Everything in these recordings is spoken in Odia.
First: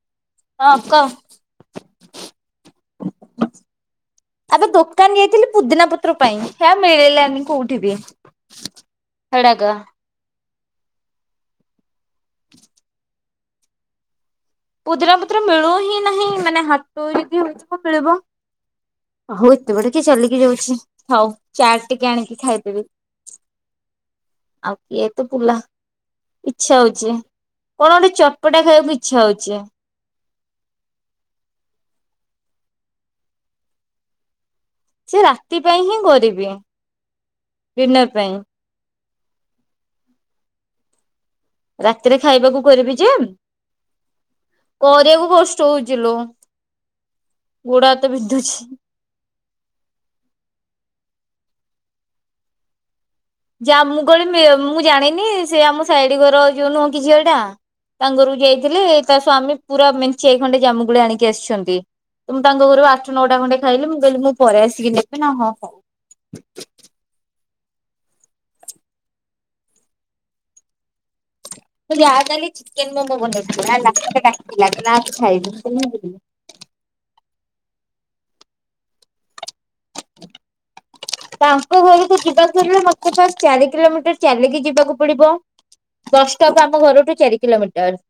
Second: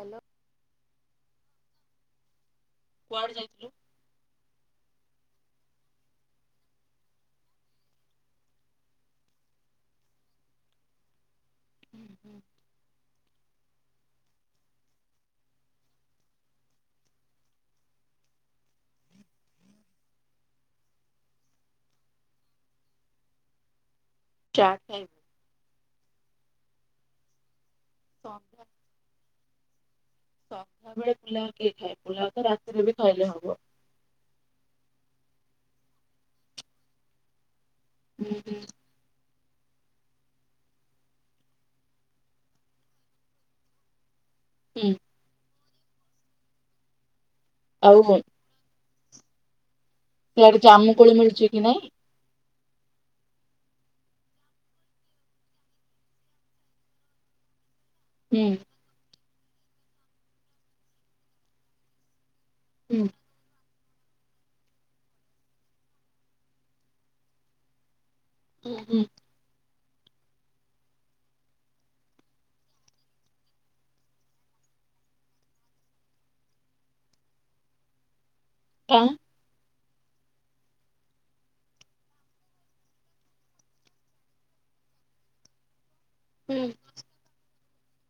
ହାଲୋ ହଁ କ। କୁଆଡେ ଯାଇଥିଲୁ? ଆବେ ଦୋକାନ ଯାଇଥିଲି ପୁଦିନା ପତ୍ର ପାଇଁ ହେ ମିଳିଲାନି କୋଉଠି ବି ସେଡାକ ପୁଦିରା ପତ୍ର ମିଳୁ ହିଁ ନାହିଁ ମାନେ ହାଟ ରୁ କି ହେଇଥିବ ମିଳିବ ଆଉ ଏତେବାଟ ଟିକେ ଚାଲିକି ଯାଉଛି ହଉ ଚାଟ ଟିକେ ଆଣିକି ଖାଇଦେବି। ଆଉ ଚାଟ୍ କିଏ ଖାଇବୁ ଏତେ ପୁଲା ଇଚ୍ଛା ହଉଛି କଣ ଗୋଟେ ଚଟ ପଟା ଖାଇବାକୁ ଇଛା ହଉ ଜ୍ୟା ସଧ୍ୟା ବେଳେ ପୁଲା କିଏ ଖାଏ ପୁଲାଓ ତ ରାତିରେ ବି କଲେ ହବ। ସେ ରାତି ପାଇଁ ହିଁ କରିବି। ଡିନର ପାଇଁ। ରାତିରେ ଖାଇବାକୁ କରିବି ଯେ ହୁଁ କରିବାକୁ କସ୍ ଚଉଜିଲ ଆଉ ଗୋଡହାତ ବିନ୍ଧୁଛି। ସେଆଡେ ଜାମୁ କୋଳି ମିଳୁଛି କି ନାଇଁ? ଜାମୁକୋଳି ମି ମୁଁ ଜାଣିନି ସେ ଆମ ସାଇଡୀ ଘର ଯୋଉ ନୁହଁ କି ଝିଅ ଟା ତାଙ୍ଗରକୁ ହୁଁ ଯାଇଥିଲେ ତା ସ୍ଵାମୀ ପୁରା ମେଞ୍ଚେଏ ଖଣ୍ଡେ ଜାମୁକୋଳି ଆଣିକି ଆସିଛନ୍ତି। ମୁ ତାଙ୍କ ଘରୁ ଆଠ ନଟା ଖଣ୍ଡେ ଖାଇଲେ ମୁଁ କହିଲି ମୁଁ ପରେ ଆସିକି ନେବି ନା ହଁ ହଁ । ଉଁ ଉୁଁ। ମୁ ଜା କାଲି ଚିକେନ ମୋମୋ ବନେଇଥିଲା ହେଲା ମତେ ଡାକିଲା କହିଲା ଆସ ଖାଇବୁ। ମୁଁ କହିଲି ମୁଁ ଯିବିନି। ହ। [inaudible] ତାଙ୍କ ଘରକୁ ଯିବାକୁ ହେଲେ ମତେ ଫାଷ୍ଟ୍ ଚାରି କିଲୋମିଟର ଚାଲିକି ଯିବାକୁ ପଡିବ। ବସ୍ ଷ୍ଟପ ଆମ ଘରଠୁ ଚାରି କିଲୋମିଟର। ଆ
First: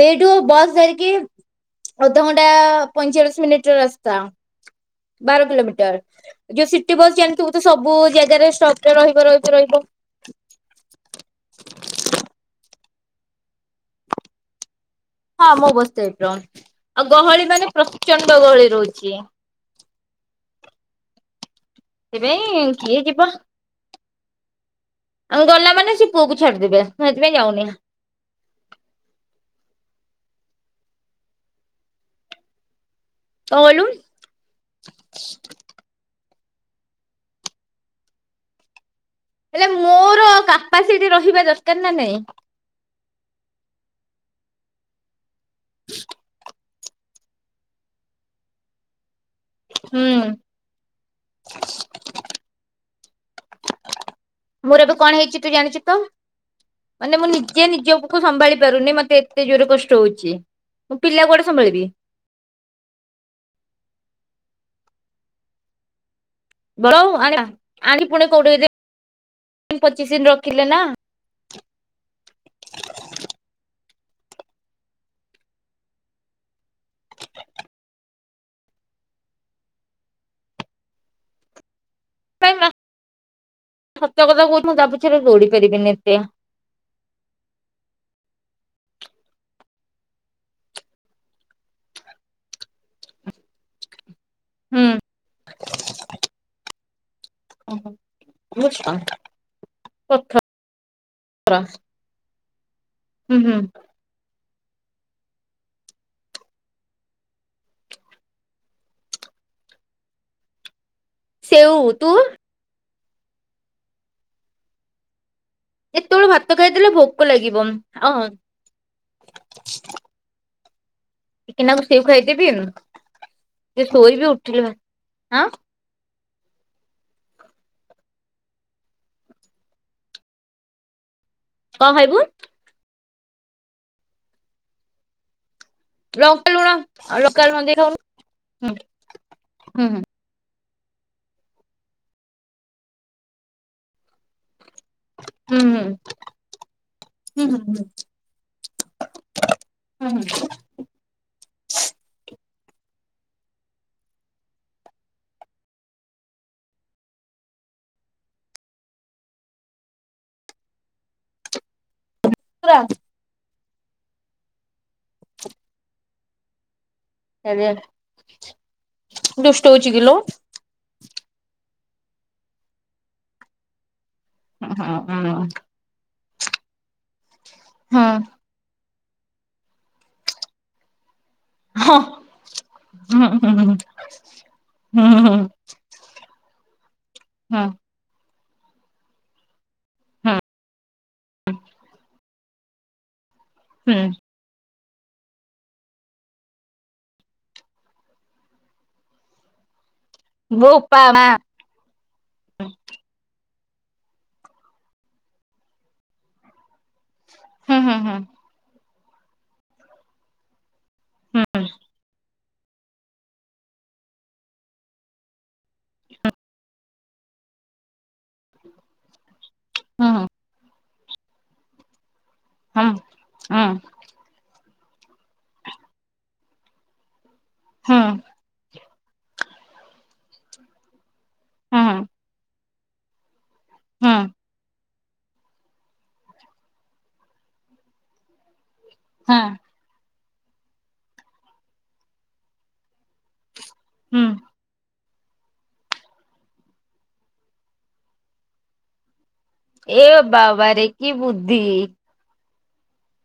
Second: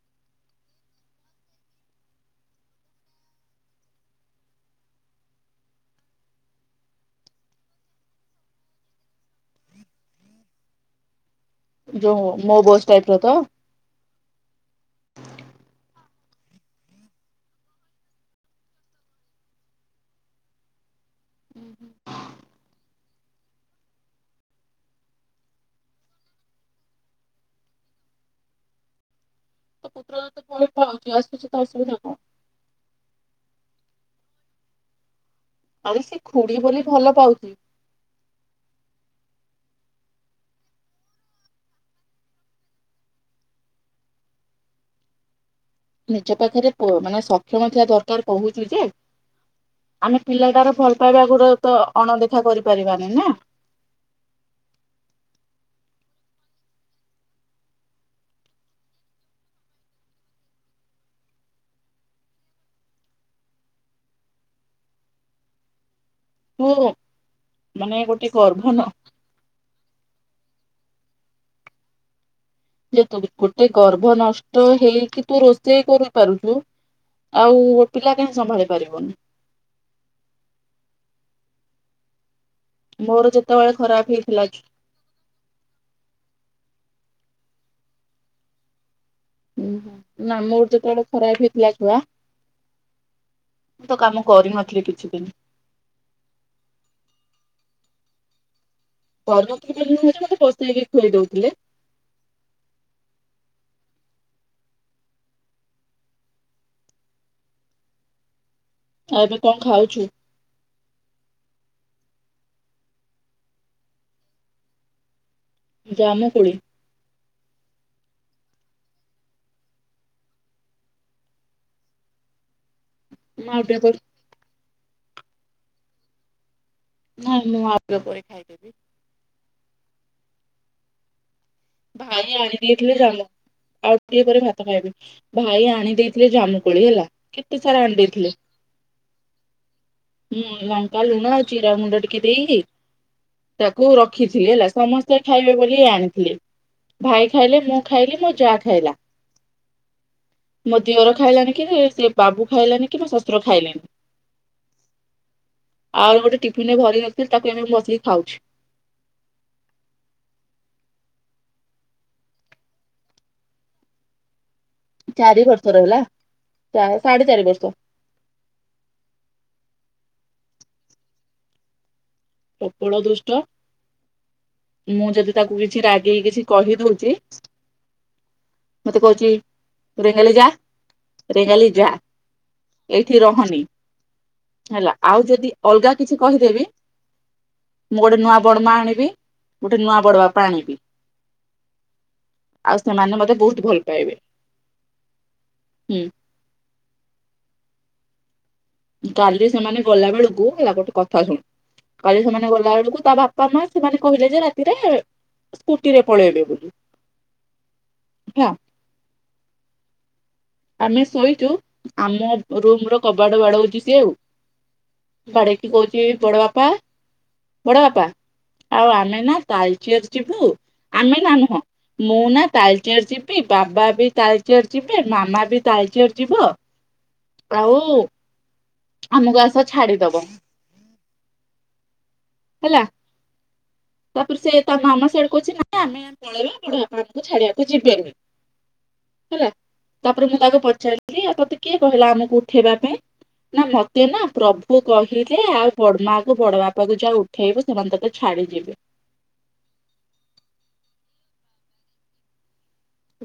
ସେଇଠୁ ବସ୍ ଧରିକି ଅଧଘଣ୍ଟା ପଇଁଚାଳିଶ ମିନିଟ ର ରାସ୍ତା, ବାର କିଲୋମିଟର ଯୋଉ ସିଟି ବସ୍ ଜାଣିଥିବୁ ତ ସବୁ ଜାଗାରେ ଷ୍ଟପ ରେ ରହିବ ରହିବ ରହିବ। ଯଉ ମୋ ବସ୍ ଯାଇଥିଲେ ତ ହଁ ମୋ ବସ ଟାଇପର। ଆଉ ଗହଳି ମାନେ ପ୍ରଚଣ୍ଡ ଗହଳି ରହୁଛି। ସେଥିପାଇ କିଏ ଯିବ। ଆଉ ଗଲା ମାନେ ସେ ପୁଅ କୁ ଛାଡିଦବେ ମୁଁ ସେଥିପାଇଁ ଯାଉନି। ପୁତ୍ର ତ ପଳେଇବ [unintelligible] କିଛି ତ ଅସୁବିଧା କଣ? କଣ କଇଲୁ? ଆରେ ସେ ଖୁଡି ବୋଲି ଭଲ ପାଉଛି। ହେଲେ ମୋର କାପାସିଟି ରହିବା ଦରକାର ନା ନାଇଁ। ନିଜ ପାଖରେ ଓ ମାନେ ସକ୍ଷମ ଥିଲା ଦରକାର କହୁଛୁ ଯେ ହୁଁ। ଆମେ ପିଲାଟାର ଭଲ ପାଇବା ଆ ଗୁରା ତ ଅଣ ଦେଖ ଦେଖା କରିପାରିବାନି ନା। ମୋର ଏବେ କଣ ହେଇଛି ତୁ ଜାଣିଛୁ ତ, ମାନେ ମୁଁ ନିଜେ ନିଜକୁ ସମ୍ଭାଳି ପାରୁନି। ମତେ ଏତେ ଜୋର କଷ୍ଟ ହଉଛି, ମୁଁ ପିଲା କୁଆଡେ ସମ୍ଭାଳିବି। ତୁ ବରଂ ଆ ମାନେ ଆଣି ଗୋଟେ ପୁଣି ଗର୍ଭ କୋଡିଏ ନ [inaudible] ପଚିଶ ଦିନ ରଖିଲେ ନା ଯେ ତୁ ଗୋଟେ ଗର୍ଭ ନଷ୍ଟ ହେଇକି ତୁ ରୋଷେଇ କରିପାରୁଛୁ। ଆଉ ପିଲା କାହିଁ ସମ୍ଭାଳି ପାରିବୁନି। ପାଇ [unintelligible] ଖରାପ ସତ ହେଇଥିଲା କଥା କହୁଛି ମୁଁ ତା ପଛରେ ଦୋଡି ପାରିବିନି ଏତେ। ହୁ ନା ମୋର ଯେତେବେଳେ ଖରାପ ହେଇଥିଲା ଛୁଆ ମୁ ତ କାମ କରି ନଥିଲି ହୁଁ। କିଛି ଦିନ। ଓହୋ। ପରବର୍ତୀ ମତେ ବସେଇକି ଖୁଆଇ ଦଉଥିଲେ। ହୁଁ ହୁଁ। ଆଉ ଏବେ କଣ ଖାଉଛୁ? ସେଉ ତୁ? ଜାମୁ କେତେବେଳଳେ କୋଳି ଭାତ ଖାଇଦେଲେ ଭୋକ ଆ ଲାଗିବ ଅ ଟିକେ ନାକୁ ସେଉ ଖାଇଦେବି ମୁଁ ଆଉ ଟିକେ ସେ ପରେ ଶୋଇ ବିି ଉଠିଲୁ ବା ଆଁ। ନାଇଁ ମୁଁ ଆଉ ଟିକେ ପରେ ଖାଇଦେବି। କଣ ଖାଇବୁ ଭାଇ ଆଣି ଦେଇଥିଲେ ଜାମୁ ଆଉ ଟିକେ ପରେ ଭାତ ଖାଇବି ଭାଇ ଆ ଆଣି ଦେଇଥିଲେ ଲଙ୍କା ଲୁଣ ଜାମୁକୋଳି ହେଲା ଲଙ୍କା ଲୁଣ କେତେ ଦେଇ ସାରା ଖାଉନୁ ଆଣି ଦେଇଥିଲେ। ହୁଁ ହୁଁ କାଲୁନା ଆଉ ଚିରା ମୁୁଣ୍ଡ ଟିକେ ଦେଇକି ତାକୁ ରଖିଥିଲେ ହେଲା। ସମସ୍ତେ ଖାଇବେ ହୁଁ ବୋଲି ହୁଁ ଆଣିଥିଲେ। ଭାଇ ହୁଁ ଖାଇଲେ ହୁଁ ମୁଁ ଖାଇଲି ମୋ ଯାହା ଖାଇଲା ହୁଁ ହୁଁ ମୋ ଦିଅର ଖାଇଲାଣି କି ସେ ବା ଆବୁ ଖାଇଲାନି କିମ୍ବା ଶଶୁର ଖାଇଲେନି ଆ ଗୋଟେ ଟିଫିନରେ ଭରି ନଥିଲ ତାକୁ ବସେଇ ଖାଉଛି। [inaudible] ଚାରି ବର୍ଷ ର ହେଲା। ଚା- ସାଢେ ଚାରି ଆରେ ବର୍ଷ ଦୁଷ୍ଟ ହଉଛି କିଲୋ। [inaudible] ପ୍ରବଳ ଦୁଷ୍ଟ। ହଁ ମୁଁ ଯଦି ତାକୁ କିଛି ରାଗେଇ କିଛି କହିଦଉଛି ହଁ। ମତେ କହୁଛି ତୋରେ ହେଲେ ଯା ରେଙ୍ଗାଲି ଯା ହୁଁ ଏଇଠି ହୁଁ ହୁଁ ରହନି ହୁଁ ହେଲା ଆଉ ଯଦି ଅଲଗା କିଛି କହିଦେବି। ହୁଁ। ମୁଁ ଗୋଟେ ନୂଆ ବଡ ମା ଆଣିବି ଗୋଟେ ନୂଆ ବଡ ବାପା ଆଣିବି। ହୁଁ। ଆଉ ସେମାନେ ମତେ ବହୁତ ବହୁ ଭଲ ପାଇବେ। ହୁଁ। କାଲି ସେମାନେ ଗଲା ବେଳକୁ ହେଲା ଗୋଟେ ବୋପା କଥା ମା ଶୁଣୁ କାଲି ସେମାନେ ଗଲା ବେଳକୁ ତା ବା ପା ମା ସେମାନେ କହିଲେ ଯେ ରାତିରେ ସ୍କୁଟିରେ ପଳେଇବେ ବୋଲି। ହୁଁ ହୁଁ ହୁଁ। ହେଲା ଆମେ ଶୋଇଚୁ ଆମ ରୁମ ର କବାଡ ବାଡଉଚି ସିଏ ଆଉ ବାଡେଇକି କହୁଚୀ ବଡ ବାପା ବଡ ବାପା। ଆଉ ଆମେ ନା ତାଲଚେର ହୁଁ ଯିବୁ ଆମେ ନା ନୁହଁ ମୁଁ ନା ହୁଁ ତାଲଚେର ଯିବି ହୁଁ ବାବା ବି ତାଲଚେର ଯିବେ ମାମା ବି ତାଳଚେର ଯିବ ଆଉ ହୁଁ ଆମକୁ ଆସ ଛାଡିଦବ। ହଁ। ହେଲା। ହଁ ତାପରେ ସେ ତା ମାମା ସିଏ ସେଉଠୁ କହୁଚି ନା ଆମେ ପଳେଇବା ବଡଆପା ଆମକୁ ଛାଡିଆକୁ ଯିବେନି। ହଁ। ପରେ ମୁଁ ତାକୁ ପଚାରିଲି ଆଉ ତତେ କିଏ କହିଲା ଆମକୁ ଉଠେଇବା ପାଇଁ? ନା ମତେ ହୁଁ। ନା ପ୍ରଭୁ କହି ଉଠିଲେ ଆଉ ବଡ ମାଆ କୁ ବଡ ବାପା କୁ ଯାଆ ଉଠେଇବୁ ସେମାନେ ତତେ ଛାଡିଯିବେ। ଏ ବାବା ରେ କି ବୁଦ୍ଧି।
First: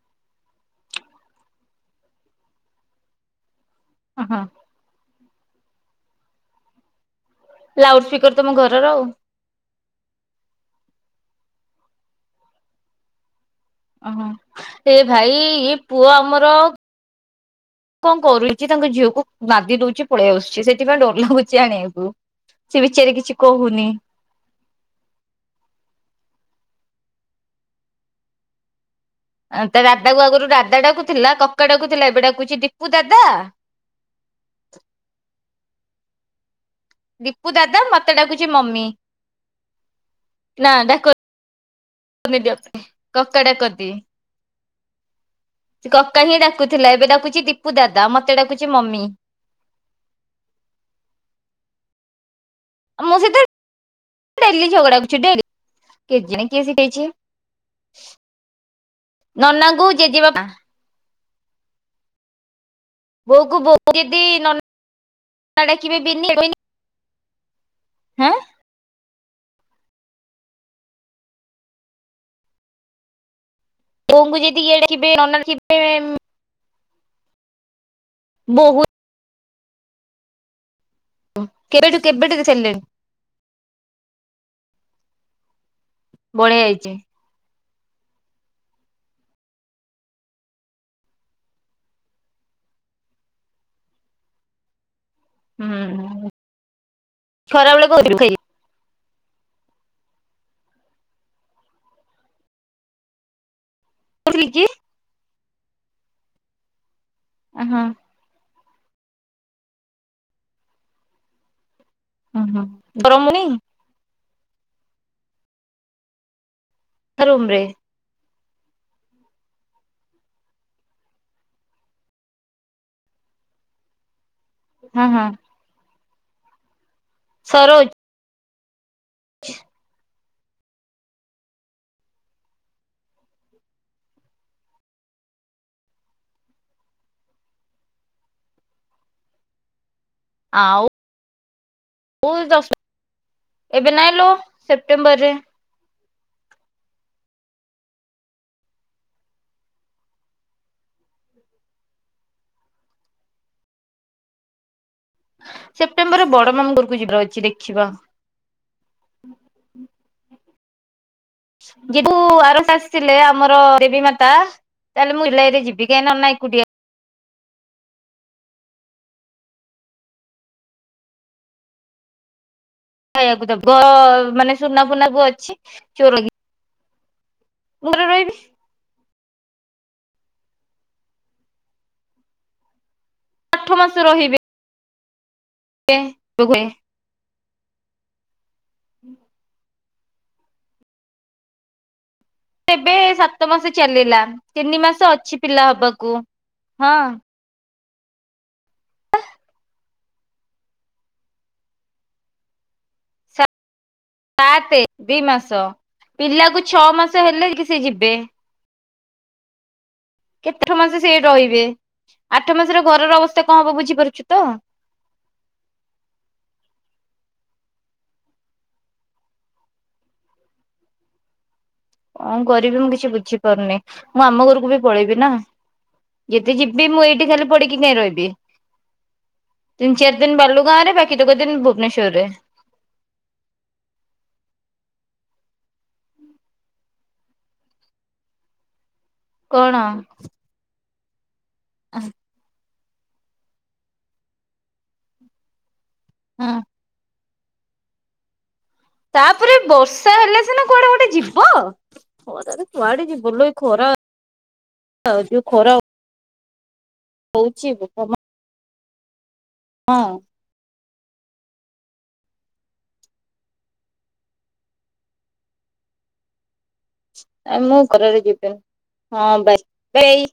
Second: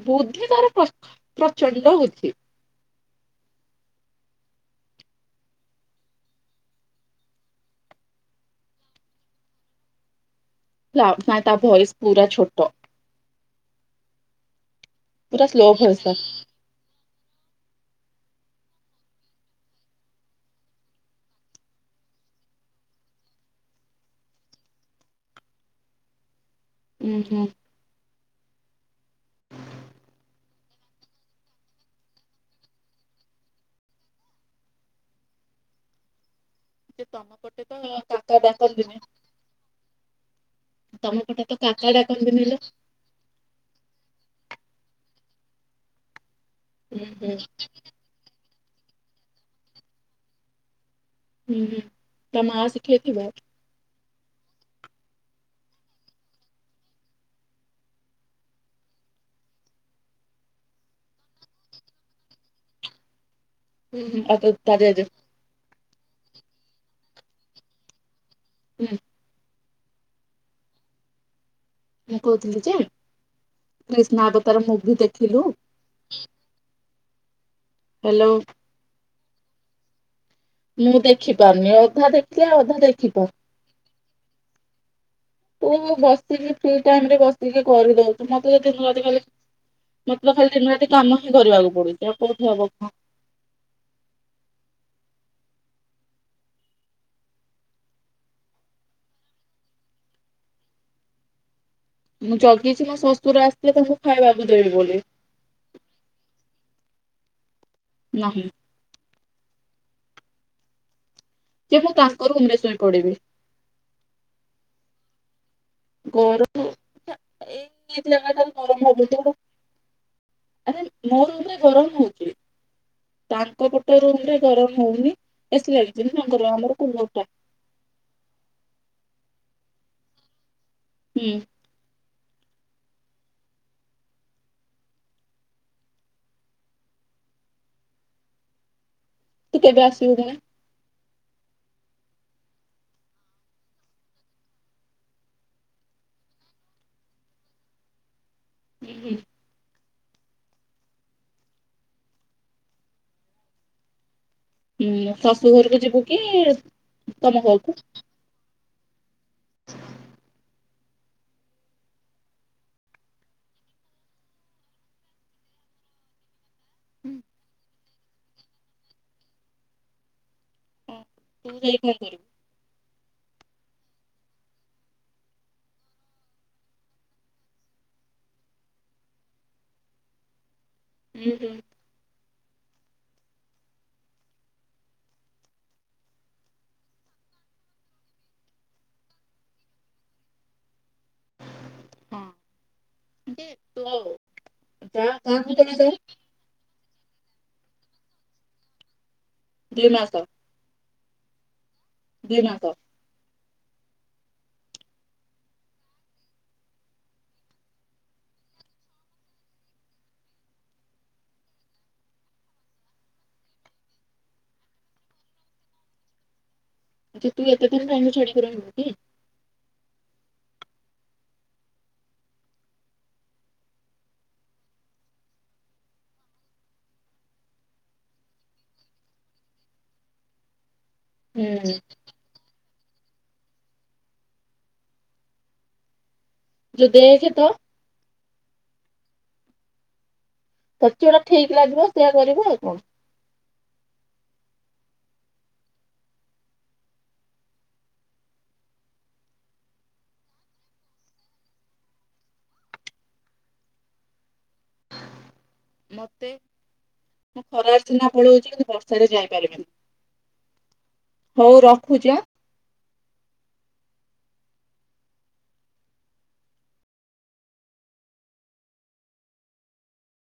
ବୁଦ୍ଧି ତାର ପ୍ର ପ୍ରଚଣ୍ଡ ବୁଦ୍ଧି। ହଁ ହଁ। ଲାଉଡ ସ୍ପିକର ତମ ଘରର ଆଉ। ଲାଉ ନାଇ ତା ଭଏସ ପୁରା ଛୋଟ। ଓହୋ ଏ ଭାଇ ପୁରା ସ୍ଲୋ ଇଏ ଭଏସ ପୁଅ ଟା ଆମର କଣ କରୁଚୀ ତାଙ୍କ ଝିଅକୁ ନାଦି ଦଉଚି ପଳେଇ ଆସୁଛି ସେଥିପାଇଁ ଡର ଲାଗୁଛି ଆଣିଆକୁ। ସେ ବିଚାରି କିଛି କହୁନି। ହୁଁ ହୁଁ ଆଉ ତା ଦାଦା କ ଆଗରୁ ଦାଦା ଡାକୁ ଥିଲା କକା ଡାକୁ ଥିଲା ଏବେ ଡାକୁଚି ଦୀପୁ ଦାଦା। ଯେ ତମ ଦୀପୁ ପଟେ ଦାଦା ତ ମତେ କାକା ଡାକୁଚି ମମି। ଡାକନ୍ତିନି ନା ଡାକ ତମ ପଟେ ତ କାକା ଡାକନ୍ତିନି ଲୋ [inaudible] କକା ଡାକନ୍ତି। ସେ କକା ହିଁ ଡାକ କୁଥିଲା ହୁଁ ଏବେ ହୁଁ ଡାକୁଚି ଦୀପୁ ଦାଦା ମତେ ଡାକୁ ଚି ମମି। ହୁଁ ହୁଁ। ତା ମାଆ ମୋ ଶିଖେଇଥିବ। ସହିତ ଡେଲି ଝଗଡା ହେଉଛି ଡେଲି କେଜାଣି କିଏ ‌ଶିଖେଇଛି ନନାଙ୍କୁ ଜେଜେ ବାପା ବୋଉକୁ ବୋଉ ଉଁ ଯଦି ହୁଁ ଆଉ ତ- ନନ୍ ତା ଜେଜେ [inaudible] [unintelligible] ‌ ହାଁ ହୁଁ। ମୁଁ କହୁଥିଲି ଯେ କ୍ରିଷ୍ଣା ବୋଉଙ୍କୁ ଯଦି ଅବତାର ଇଏ ମୁଭି ଡାକିବେ ନନା ଦେଖିଲୁ [unintelligible] ହ୍ୟାଲୋ ବୋହୁ ମୁଁ ଦେଖିପାରୁନି କେବେଠୁ ଅଧା କେବେଠୁ ଦେଖିଲେ ଅଧା ସାରିଲେଣି ଦେଖିପାରୁ ତୁ ବସିକି ବଢିଆ ଫ୍ରି ହେଇଛି ଟାଇମରେ ବସିକି କରିଦଉଛୁ ମତେ [unintelligible] ମତେ ଖାଲି ଦିନ ରାତି କାମ ହିଁ କରିବାକୁ ପଡୁଛି ଆଉ କୋଉଠି ହବ କହ? ହୁଁ ଉଁ ଖରାବେେଳେ [unintelligible] ମୁଁ ଜଗିଛି ମୋ ଶ୍ୱଶୁର ଆସ୍ ଲେ ତାଙ୍କୁ ଖାଇବାବୁ କହୁଥିଲି କି ଦେବି ବୋଲି ଉହୁଁ ନାହିଁ। ଯେ ମୁଁ ତାଙ୍କର ରୁମରେ ହଁ ଶୋଇ ପଡିବି ଗରମ ହଉନି ଗୋରୁ ରୁମରେ। [inaudible] ଆରେ ମୋ ରୁମରେ ଗରମ ହଉଛି ତାଙ୍କ ପଟ ରୁମରେ ଗରମ ହଁ ହଉନି ହଁ ଏଥିଲାଗି [unintelligible] ଆମର [unintelligible] ସରୋଜ। [inaudible] ହୁଁ। ତୁ‌ କେବେ ଆସ୍। [unintelligible] [unintelligible] ଏବେ ନାଇଁଲୋ ସେପ୍ଟେମ୍ବରରେ। ହୁଁ ହୁଁ। ହୁଁ ଶାଶୁ ଘରକୁ ଯିବୁ କି ସେପ୍ଟେମ୍ବରରେ ବଡ ମାମୁଁ ଘରକୁ ଯିବାର ଅଛି ତମ ଘରକୁ? ଦେଖିବା [inaudible] ଯିବୁ ଆର [unintelligible] ଆସିଥିଲେ ଆମର ଦେବୀ ମାତା ତାହେଲେ ମୁଁ ଉଲାଇରେ ଯିବି କାଇଁ ନନା ଏକୁଟିଆ। ହୁଁ ହୁଁ ତୁ ଯାଇ କଣ କରିବୁ? ଖାଇବାକୁ ଦେବଅଅ ମାନେ ସୁନାଫୁନାକୁ ଅଛି ଚୋର କି ଘରେ ରହିବି। ହୁଁ ହୁଁ। ଆଠ ମାସ ରହିବେ। କେ [unintelligible] [inaudible] ହଁ। ଏବେ ଯେ ସାତ ମାସ ତୋ ଚାଲିଲା ତିନି ଯା ମାସ ଅଛି ଗାଁକୁ ପିଲା ଯେତେବେଳେ ଯାଏ ହବାକୁ। ହଁ। ହ। ବଲି ମାସ ଦିନ କ ସାତେ ଦି ମାସ ପିଲାକୁ ଛଅ ମାସ ହେଲେ କି ସେ ଯିବେ କେତେର ମାସ ସେ ରହିବେ ଆଠ ମାସର ଘରର ଅବସ୍ଥା କଣ ହବ ବୁଝିପାରୁଛୁ ତ ଆଛା ତୁ ଏତେଥର ତାଙ୍କୁ ଛାଡି କରିବୁ କି ହଁ କରିବି ମୁଁ କିଛି ବୁଝିପାରୁନି ମୁଁ ଆମ ଘରକୁ ବି ପଳେଇବି ନା ଯେତେ ଯିବି ମୁଁ ଏଇଠି ଖାଲି ପଡିକି କାଇହିଁ ରହିବି ତିନି ଚାରି ଦିନ ବାଲୁ ଗାଁ ରେ କିନ୍ତୁ କିଛଦିନ ହୁଁ ଭୁବନେଶ୍ୱର୍ ରେ ଯ ଦେଖେ ତ କଣ? ତତେ ଯଉରା ଠିକ ଲାଗିବ ସେଇୟା କରିବୁ ଆଉ କଣ? ହଁ। ତାପରେ ବର୍ଷା ହେଲେ ସିନା କୁଆଡେ ଗୋଟେ ଯିବ କୁଆଡେ ଯିବଲୋ ଏ ଖରା ଖରା ମତେ ମୁଁ ହଉଛି ଖରାରେ ସିନା ପଳଉଛି କିନ୍ତୁ ବର୍ଷ ସେଠି ଯାଇପାରିବନି। ହଁ। ହଉ ରଖୁଛି ହାଁ? ମୁଁ ଖରାରେ ଯିବିନି ହଁ ବା ଏଇ